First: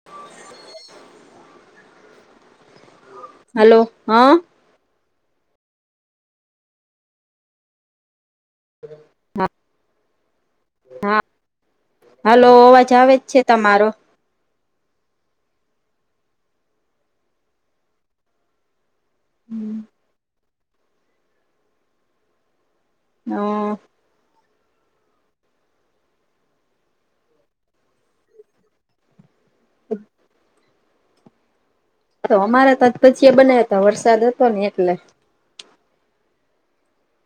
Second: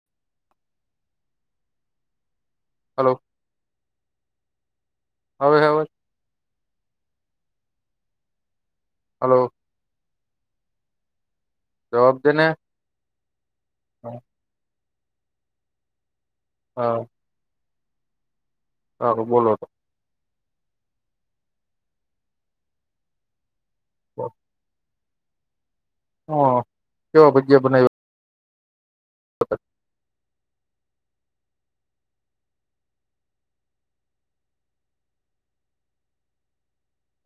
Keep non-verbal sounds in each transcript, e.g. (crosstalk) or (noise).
(inaudible) Hello hello હા આવે અવાજ? (inaudible) હલો હા હલો અવાજ આવે જ છે તમારો. હા હા હારું બોલો તો અ (inaudible) હ કેવા ભજીયા બનાવ્યા? (inaudible) તો અમારે તો આજ ભજીયા બનાયા તા વરસાદ હતો ને એટલે.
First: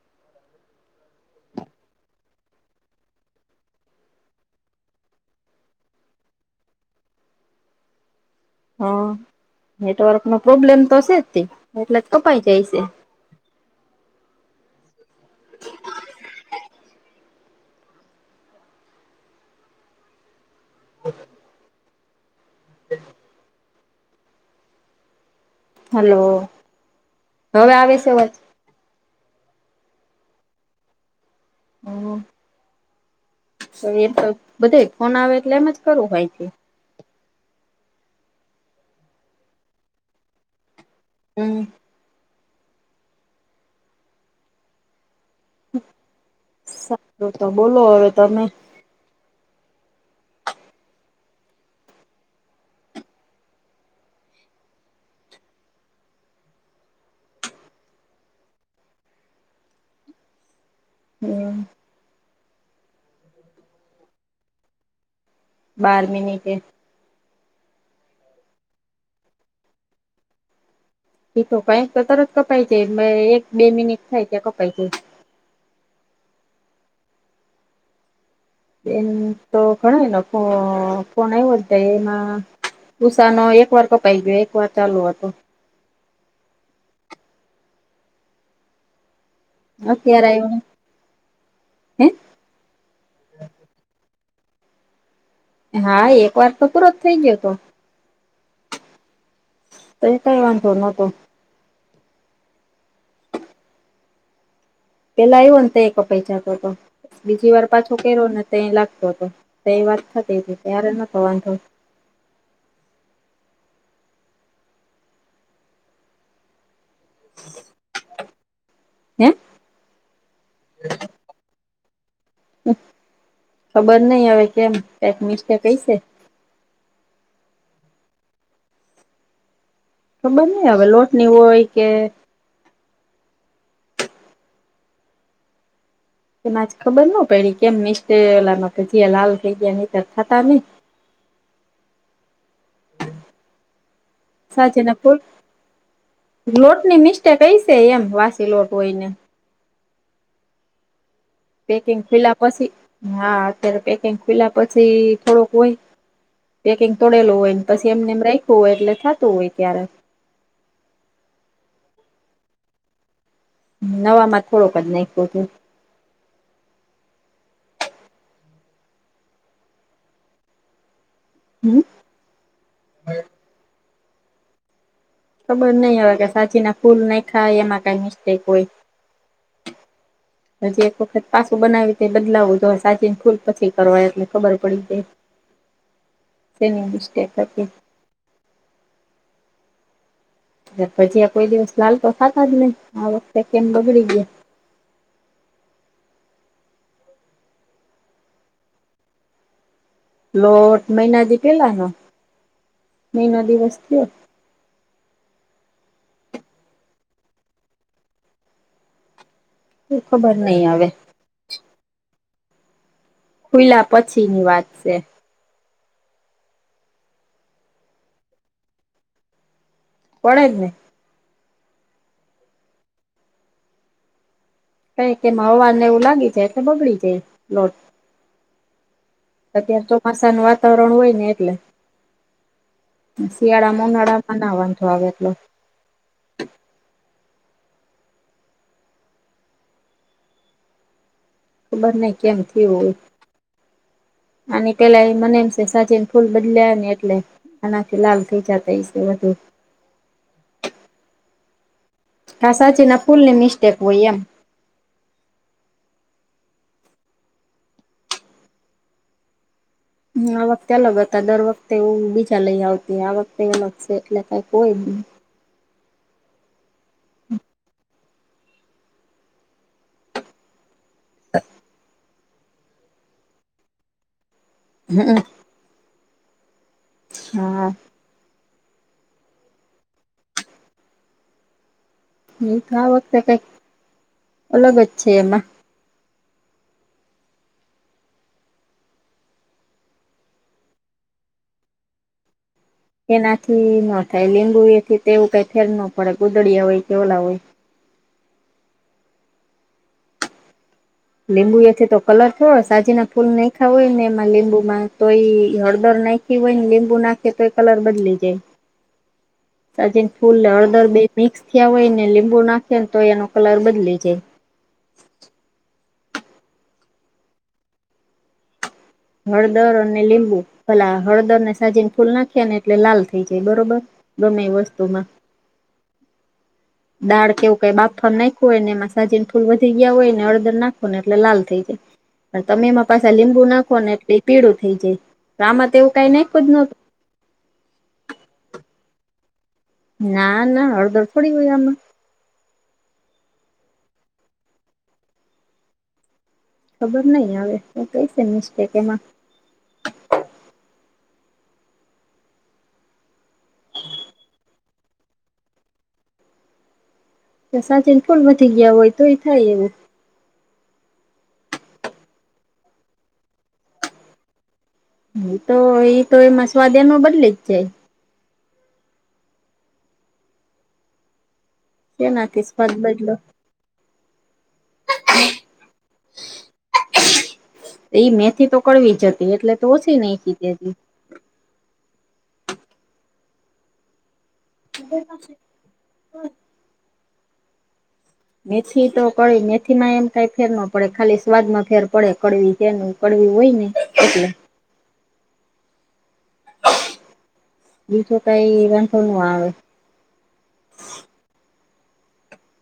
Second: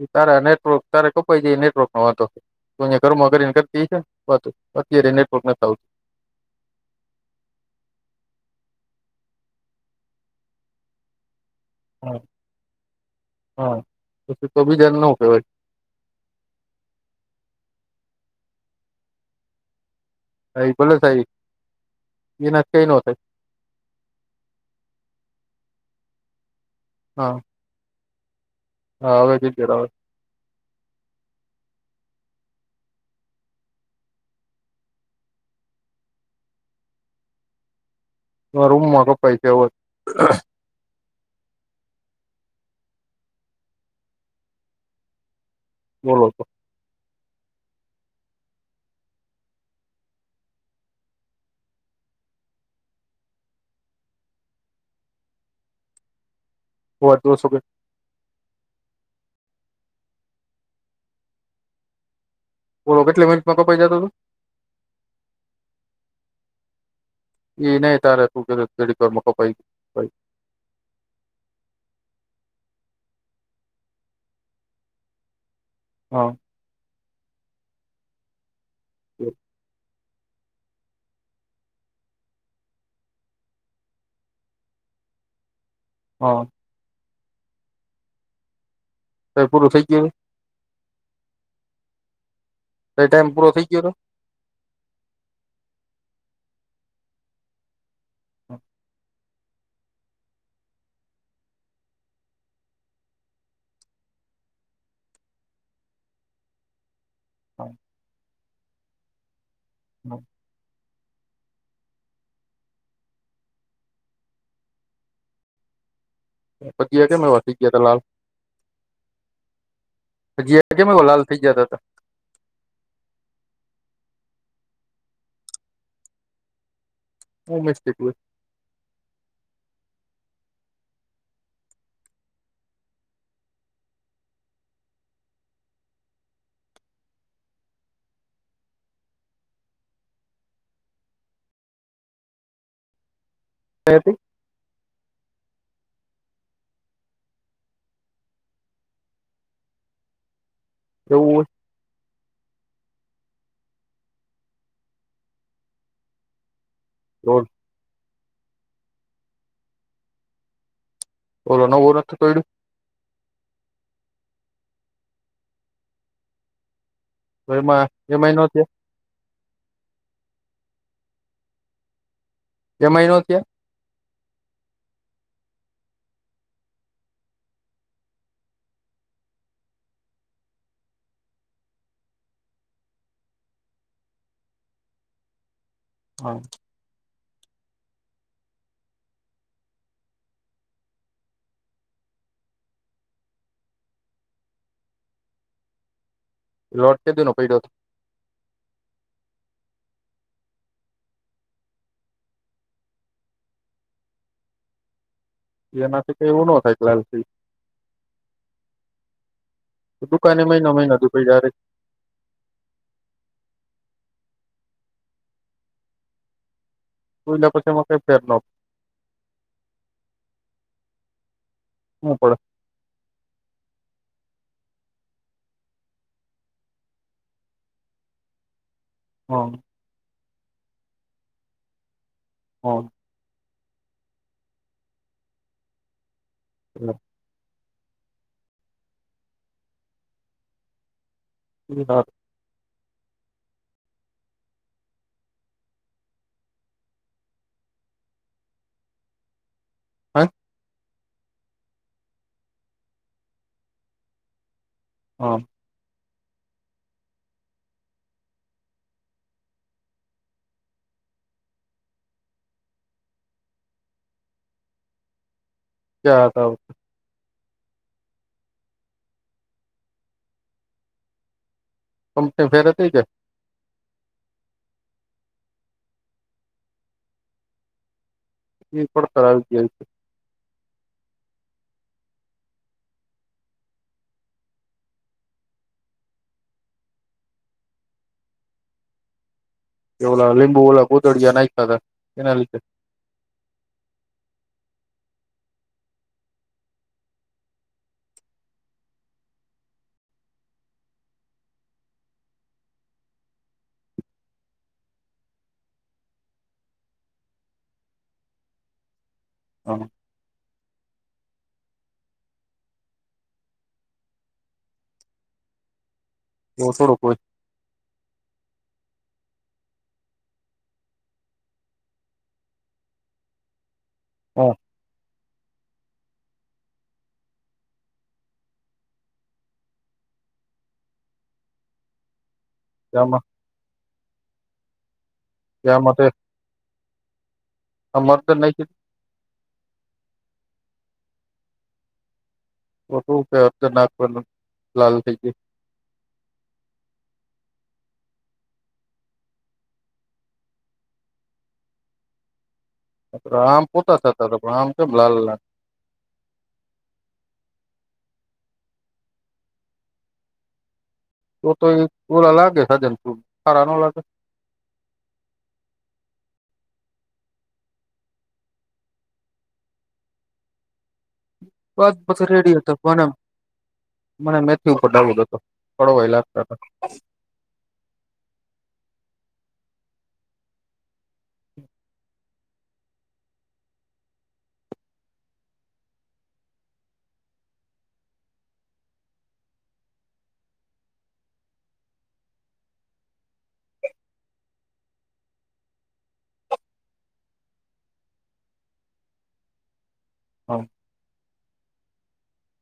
ઈ તારા નેટવર્ક તારે કપાઈ જાય ઈ નેટવર્કનો વાંધો. તો અહીંયા ઘરમાં ઘરીને કરતી હશે ને વાતો અત્યારે નેટવર્ક નથ આવતું. હા નેટવર્કનો પ્રોબ્લેમ તો શેજ તે એટલે તો આવતું કપાઈ જાય છે. હા તો બીજાને નો કહેવાય. (inaudible) હા ઈ ભલે થાય. એનાથી કાંઈ નો થાય. હલો હા હવે આવે છે અવાજ? હા હવે કિલયર આવે. હમ સુઈએ તો બધેય ફોન આવે એટલે એમ જ કરવું હોય કે તમારા રૂમમાં કપાય છે અવાજ. હમ હમ બોલો તો સારું તો બોલો હવે તમે. અવાજ તો ઓછો કર. હમ. ઓલો કેટલી મિનીટમાં કપાઈ જાતો તો? બાર મીનીટે. એ નહી તારે તું કેતી ઘડીક વારમાં કપાઈ ગયું એ તો કઈક તો તરત કપાય જાય એક બે મિનિટ થાય ત્યાં કપાય જાય. હા એમ તો ઘણાએ નો ફો ફોન આવ્યો ને તે એમાં ઉસાનો એક વાર કપાઈ ગયો, એક વાર ચાલુ હતો. હા તે પૂરું થઈ ગયું હે. કરાયવુ તો એ ટાઈમ પૂરો થઈ ગયો તો? હા એક વાર તો પૂરો જ થઈ ગયો હતો. હ. તો ઈ કઈ વાંધો નતો. પેલા આવ્યો ને તે કપાઈ તો હતો બીજી વાર પાછો કર્યો ને તે લાગતો હતો. તે ઈ વાત થતી હતી ત્યારે નતો વાંધો. અત્યારે કેમ વધી ગયાં તા લાલ હેં? હ જી એ કેમ લાલ થઈ જતા હતા. ખબર નઈ હવે કેમ ટેકનિષ્ટ કેય છે. હ મસ્ત એટલું. ખબર ની હવે લોટની હોય કે એમાંજ ખબર નો પયડી કેમ મસ્ટલા કે જે લાલ થઈ ગયા નઈ તર થતા નહી. કયાથી? સાચી ને ફૂલ લોટની મિસ્ટેક આઈ છે એમ વાસી લોટ હોયને. એવું હોય? પેકિંગ ખૂલ્યાં પછી હા અત્યારે પેકિંગ ખૂલ્યાં પછી થોડોક હોય. પેકિંગ તોડેલું હોય ને પછી એમને એમ રાયખું હોય એટલે થતું હોય ક્યારેક. ઓલો તો ઓળખ એ પયડો. નવા માં થોડોક જ નાયખો તો. તો એમાં એમા ય નો થયો? હમ્મ? એમાંય નો થ્યો? ખબર નહી હવે કે સાચીના ફૂલ નાયખાં હોય એમાં કઈ મિસ્ટેક હોય. (inaudible) હજી એક વખત પાછું બનાવી તે બદલાવું જો સાચી ને ફૂલ પછી કરવાય એટલે ખબર પડી જાય. હા. તેની મિસ્ટેક હતી. ને પછી આ કોઈ દિવસ લાલપ ખાતા જ નહી આ વખતે કેમ બગડી ગયા. લોટ કે દિ નો પૈડો હોત. લોટ મહિનાથી પેલાનો મહિનો દિવસ થયો. એનાથી કઈ એવું નો થાય કલાક થી. એ ખબર દુકાનએ નઈ મહિનો હવે મહિના દૂ પૈડા રહે. ખુલ્લા પછીની વાત છે. તુંઈ લોકો સેમા કે ફેરનો. પડે જ ને. હું પડે? કઈક એમાં હવાને એવું લાગી જાય એટલે બગડી જાય લોટ. હા. અત્યારે ચોમાસા નું વાતાવરણ હોય ને એટલે. હા. શિયાળામાં અને ઉનાળામાં ના વાંધો આવે એટલે. ને હા. ખબર નઈ હા કેમ થયું હોય. આની પેલાય મને એમ છે સાચીન ફૂલ બદલ્યા ને એટલે. આનાથી લાલ થઈ જતા હશે વધુ. (inaudible) ક સાચીના ફૂલની મિસ્ટેક હોય એમ. હા. હા આ વખતે અલગ હતા દર વખતે એવું બીજા લઈ આવતી આ વખતે અલગ છે એટલે કઈંક હોય. (unintelligible) (inaudible) કંપની ફેર હતી કે? હા. હા. એ પડતર આવી ગયા હશે. નહીંતો આ વખતે કંઈક અલગ જ છે એમાં. કે ઓલા લીંબુવાલા ગોદડિયા નાખ્યાતા એના લીધે. એનાથી ન થાય. લીંબુએથી તે એવું કઈ ફેર ન પડે ગોદડિયા હોય ઓલા હોય. લીંબુ એથી તો કલર થોડો સાજી ના ફૂલ નાખ્યા હોય એમાં લીંબુમાં તોય હળદર નાંખ હોયને લીંબુ નાખે તોય કલર બદલી જાય. (inaudible) સાચીન ફૂલ હળદર બે મિક્સ થયા હોય ને લીંબુ નાખે ને તોય એનો કલર બદલી જાય. એવું થોડું હોય. હળદર અને લીંબુ ભલા હળદર ને સાજીને ફૂલ નાખી ને એટલે લાલ થઈ જાય બરોબર. હ ગમે એ વસ્તુમાં. દાળ કેવું કઈ બાફા નાખવુ હોય ને એમાં સાજીને ફૂલ વધી ગયા હોય ને હળદર નાખો ને એટલે લાલ થઈ જાય (inaudible) પણ તમે એમાં પાછા ત્યામાં લીંબુ નાખો. ને એટલે એ પીળું થઈ જાય તો આમાં તો ત્યાં એવું કઈ નાંખ્યુ જ નથી. હમારે તેલ નાખી છે (unintelligible) ના. ના હળદર થોડી હોય આમાં. (unintelligible) ખબર નહી હવે કઈ છે મિસ્ટેક એમાં. આપણે આમ (unintelligible) આમ કે લાલ લાલ. તો સાજીના ફૂલ વધી ગયા હોય તો ય થાય એવું. (unintelligible) એ તો, એ તો એમાં સ્વાદ એનો બદલી જાય. બસ (unintelligible) તેનાથી રેડિ હતો સ્વાદ પણ. બદલો મને મેથી ઉપર ડાઉટ હતો. કડવો ય લાગતો તો. ઈ મેથી તો કડવી જ હતી. એટલે તો ઓછી નાખી હતી હજી. (inaudible) મેથી તો કડવી મેથી માં એમ કઈ ફેર ના પડે. ખાલી સ્વાદ માં ફેર પડે કડવી છેનું. કડવી હોય એટલે. બીજો કાંઈ વાંધો ન આવે. હા!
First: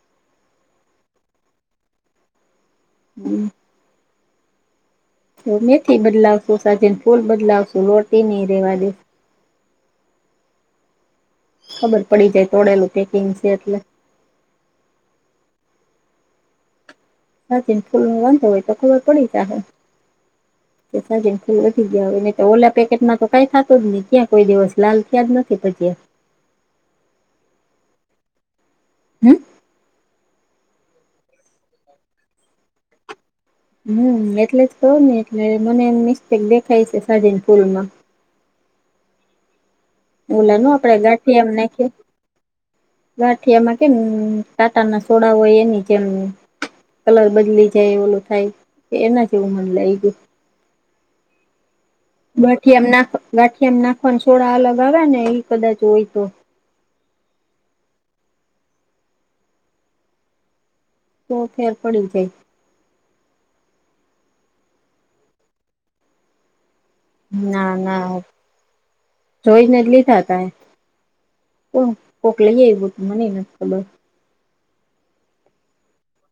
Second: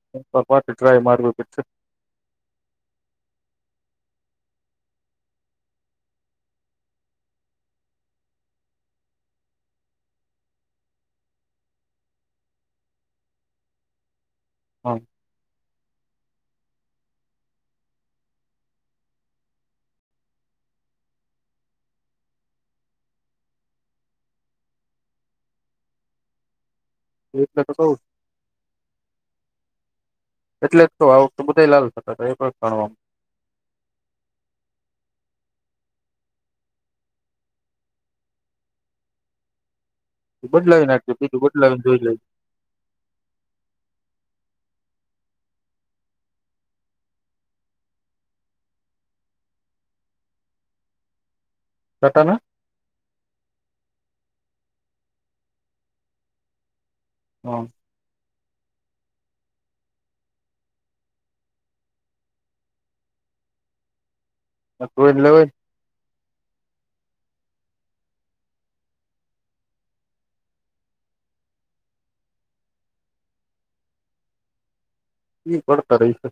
(unintelligible) (inaudible) તો મેથી બદલાવશું રાજીના ફૂલ બદલાવશું રોટી નહી રેવા દે. ખબર પડી જાય. તોડેલું પેકિંગ છે એટલે. હા હા કે ફૂલ ન વાંધો હોય તો ખબર પડી જાય. (inaudible) સાજન ફૂલ વધી ગયા હોયને તો ઓલા પેકેટમાં તો કઈ થતો જ નહી. ત્યાં કોઈ દિવસ લાલ થયા જ નથી પટ્યા. (unintelligible) હમ્મ. એટલે જ તો આ વખતે બધા લાલ થતા થા (unintelligible) હમ્મ એટલે જ કહું ને એટલે મને એમ મિસ્ટેક દેખાય છે સાડીને ફૂલ માં. ઓલા ન બદલાવી આપડે નાખજો બીજું ગઠિયા આમ બદલાવીને નાખીયે. જોઈ લઈ ગાંઠિયામાં કેમ કાંટાના સોડા હોય એની જેમ. કલર બદલી જાય ઓલો થાય, એના થી એવું મને લાગ્યું. ટાટા ના. ગાઠિયામ નાખ, ગાઠિયામાં નાખવા છોડા અલગ આવે ને ઈ કદાચ હોય તો. હા. તો ફેર પડી જાય. (unintelligible) ના ના, જોઈને જ લીધા તા. તો કોક લઈ આવું તું, મનેય નથ ખબર. ઇ પડતા રે છે.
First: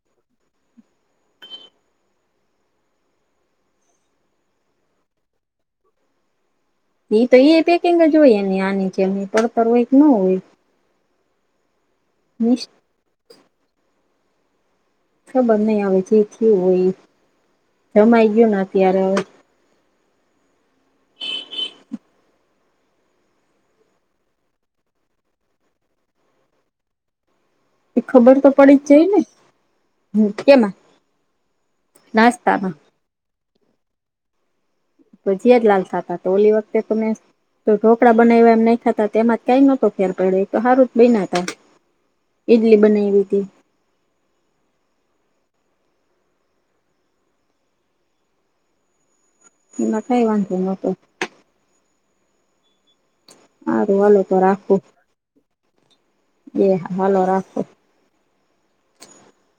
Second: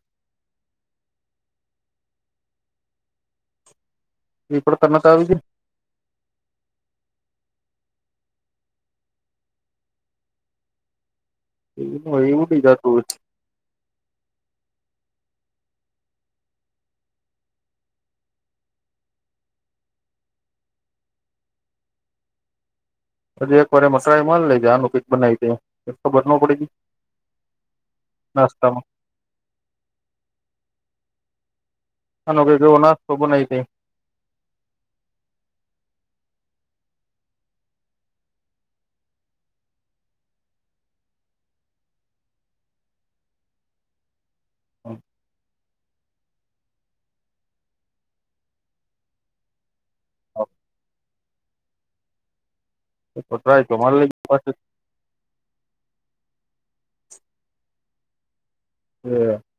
એ પડતા નથ આવી કે એ તો એ પેકિંગ જ હોયને આની કેમ પડતર હોઈ ન હોય. એ એવું બી નિશ જતું હો. ખબર નઈ હવે જે થિયુ હોય એ, કમાઈ ગયોને અત્યારે. હજી એક વારે મસાલાઈ મારી લેજ, આનું ક બનાવી જ એક તો બનવો પડી જ. એ ખબર તો પડી જ જાય ને, હ કેમાં. નાસ્તામાં (unintelligible) ભજીયા જ લાલ ખાતાતા, તો ઓલી વખતે તો મેં. તો ઢોકળા બનાવવા નહી એમાં જ કઈ નોતો ફેર પડે તો હારું જ બ નાતા. ઇડલી બનાઈવી હતી. (inaudible) એમાં કઈ વાંધો નતો. સારું હાલો તો (inaudible) રાખું એ હાલો રાખો. (unintelligible)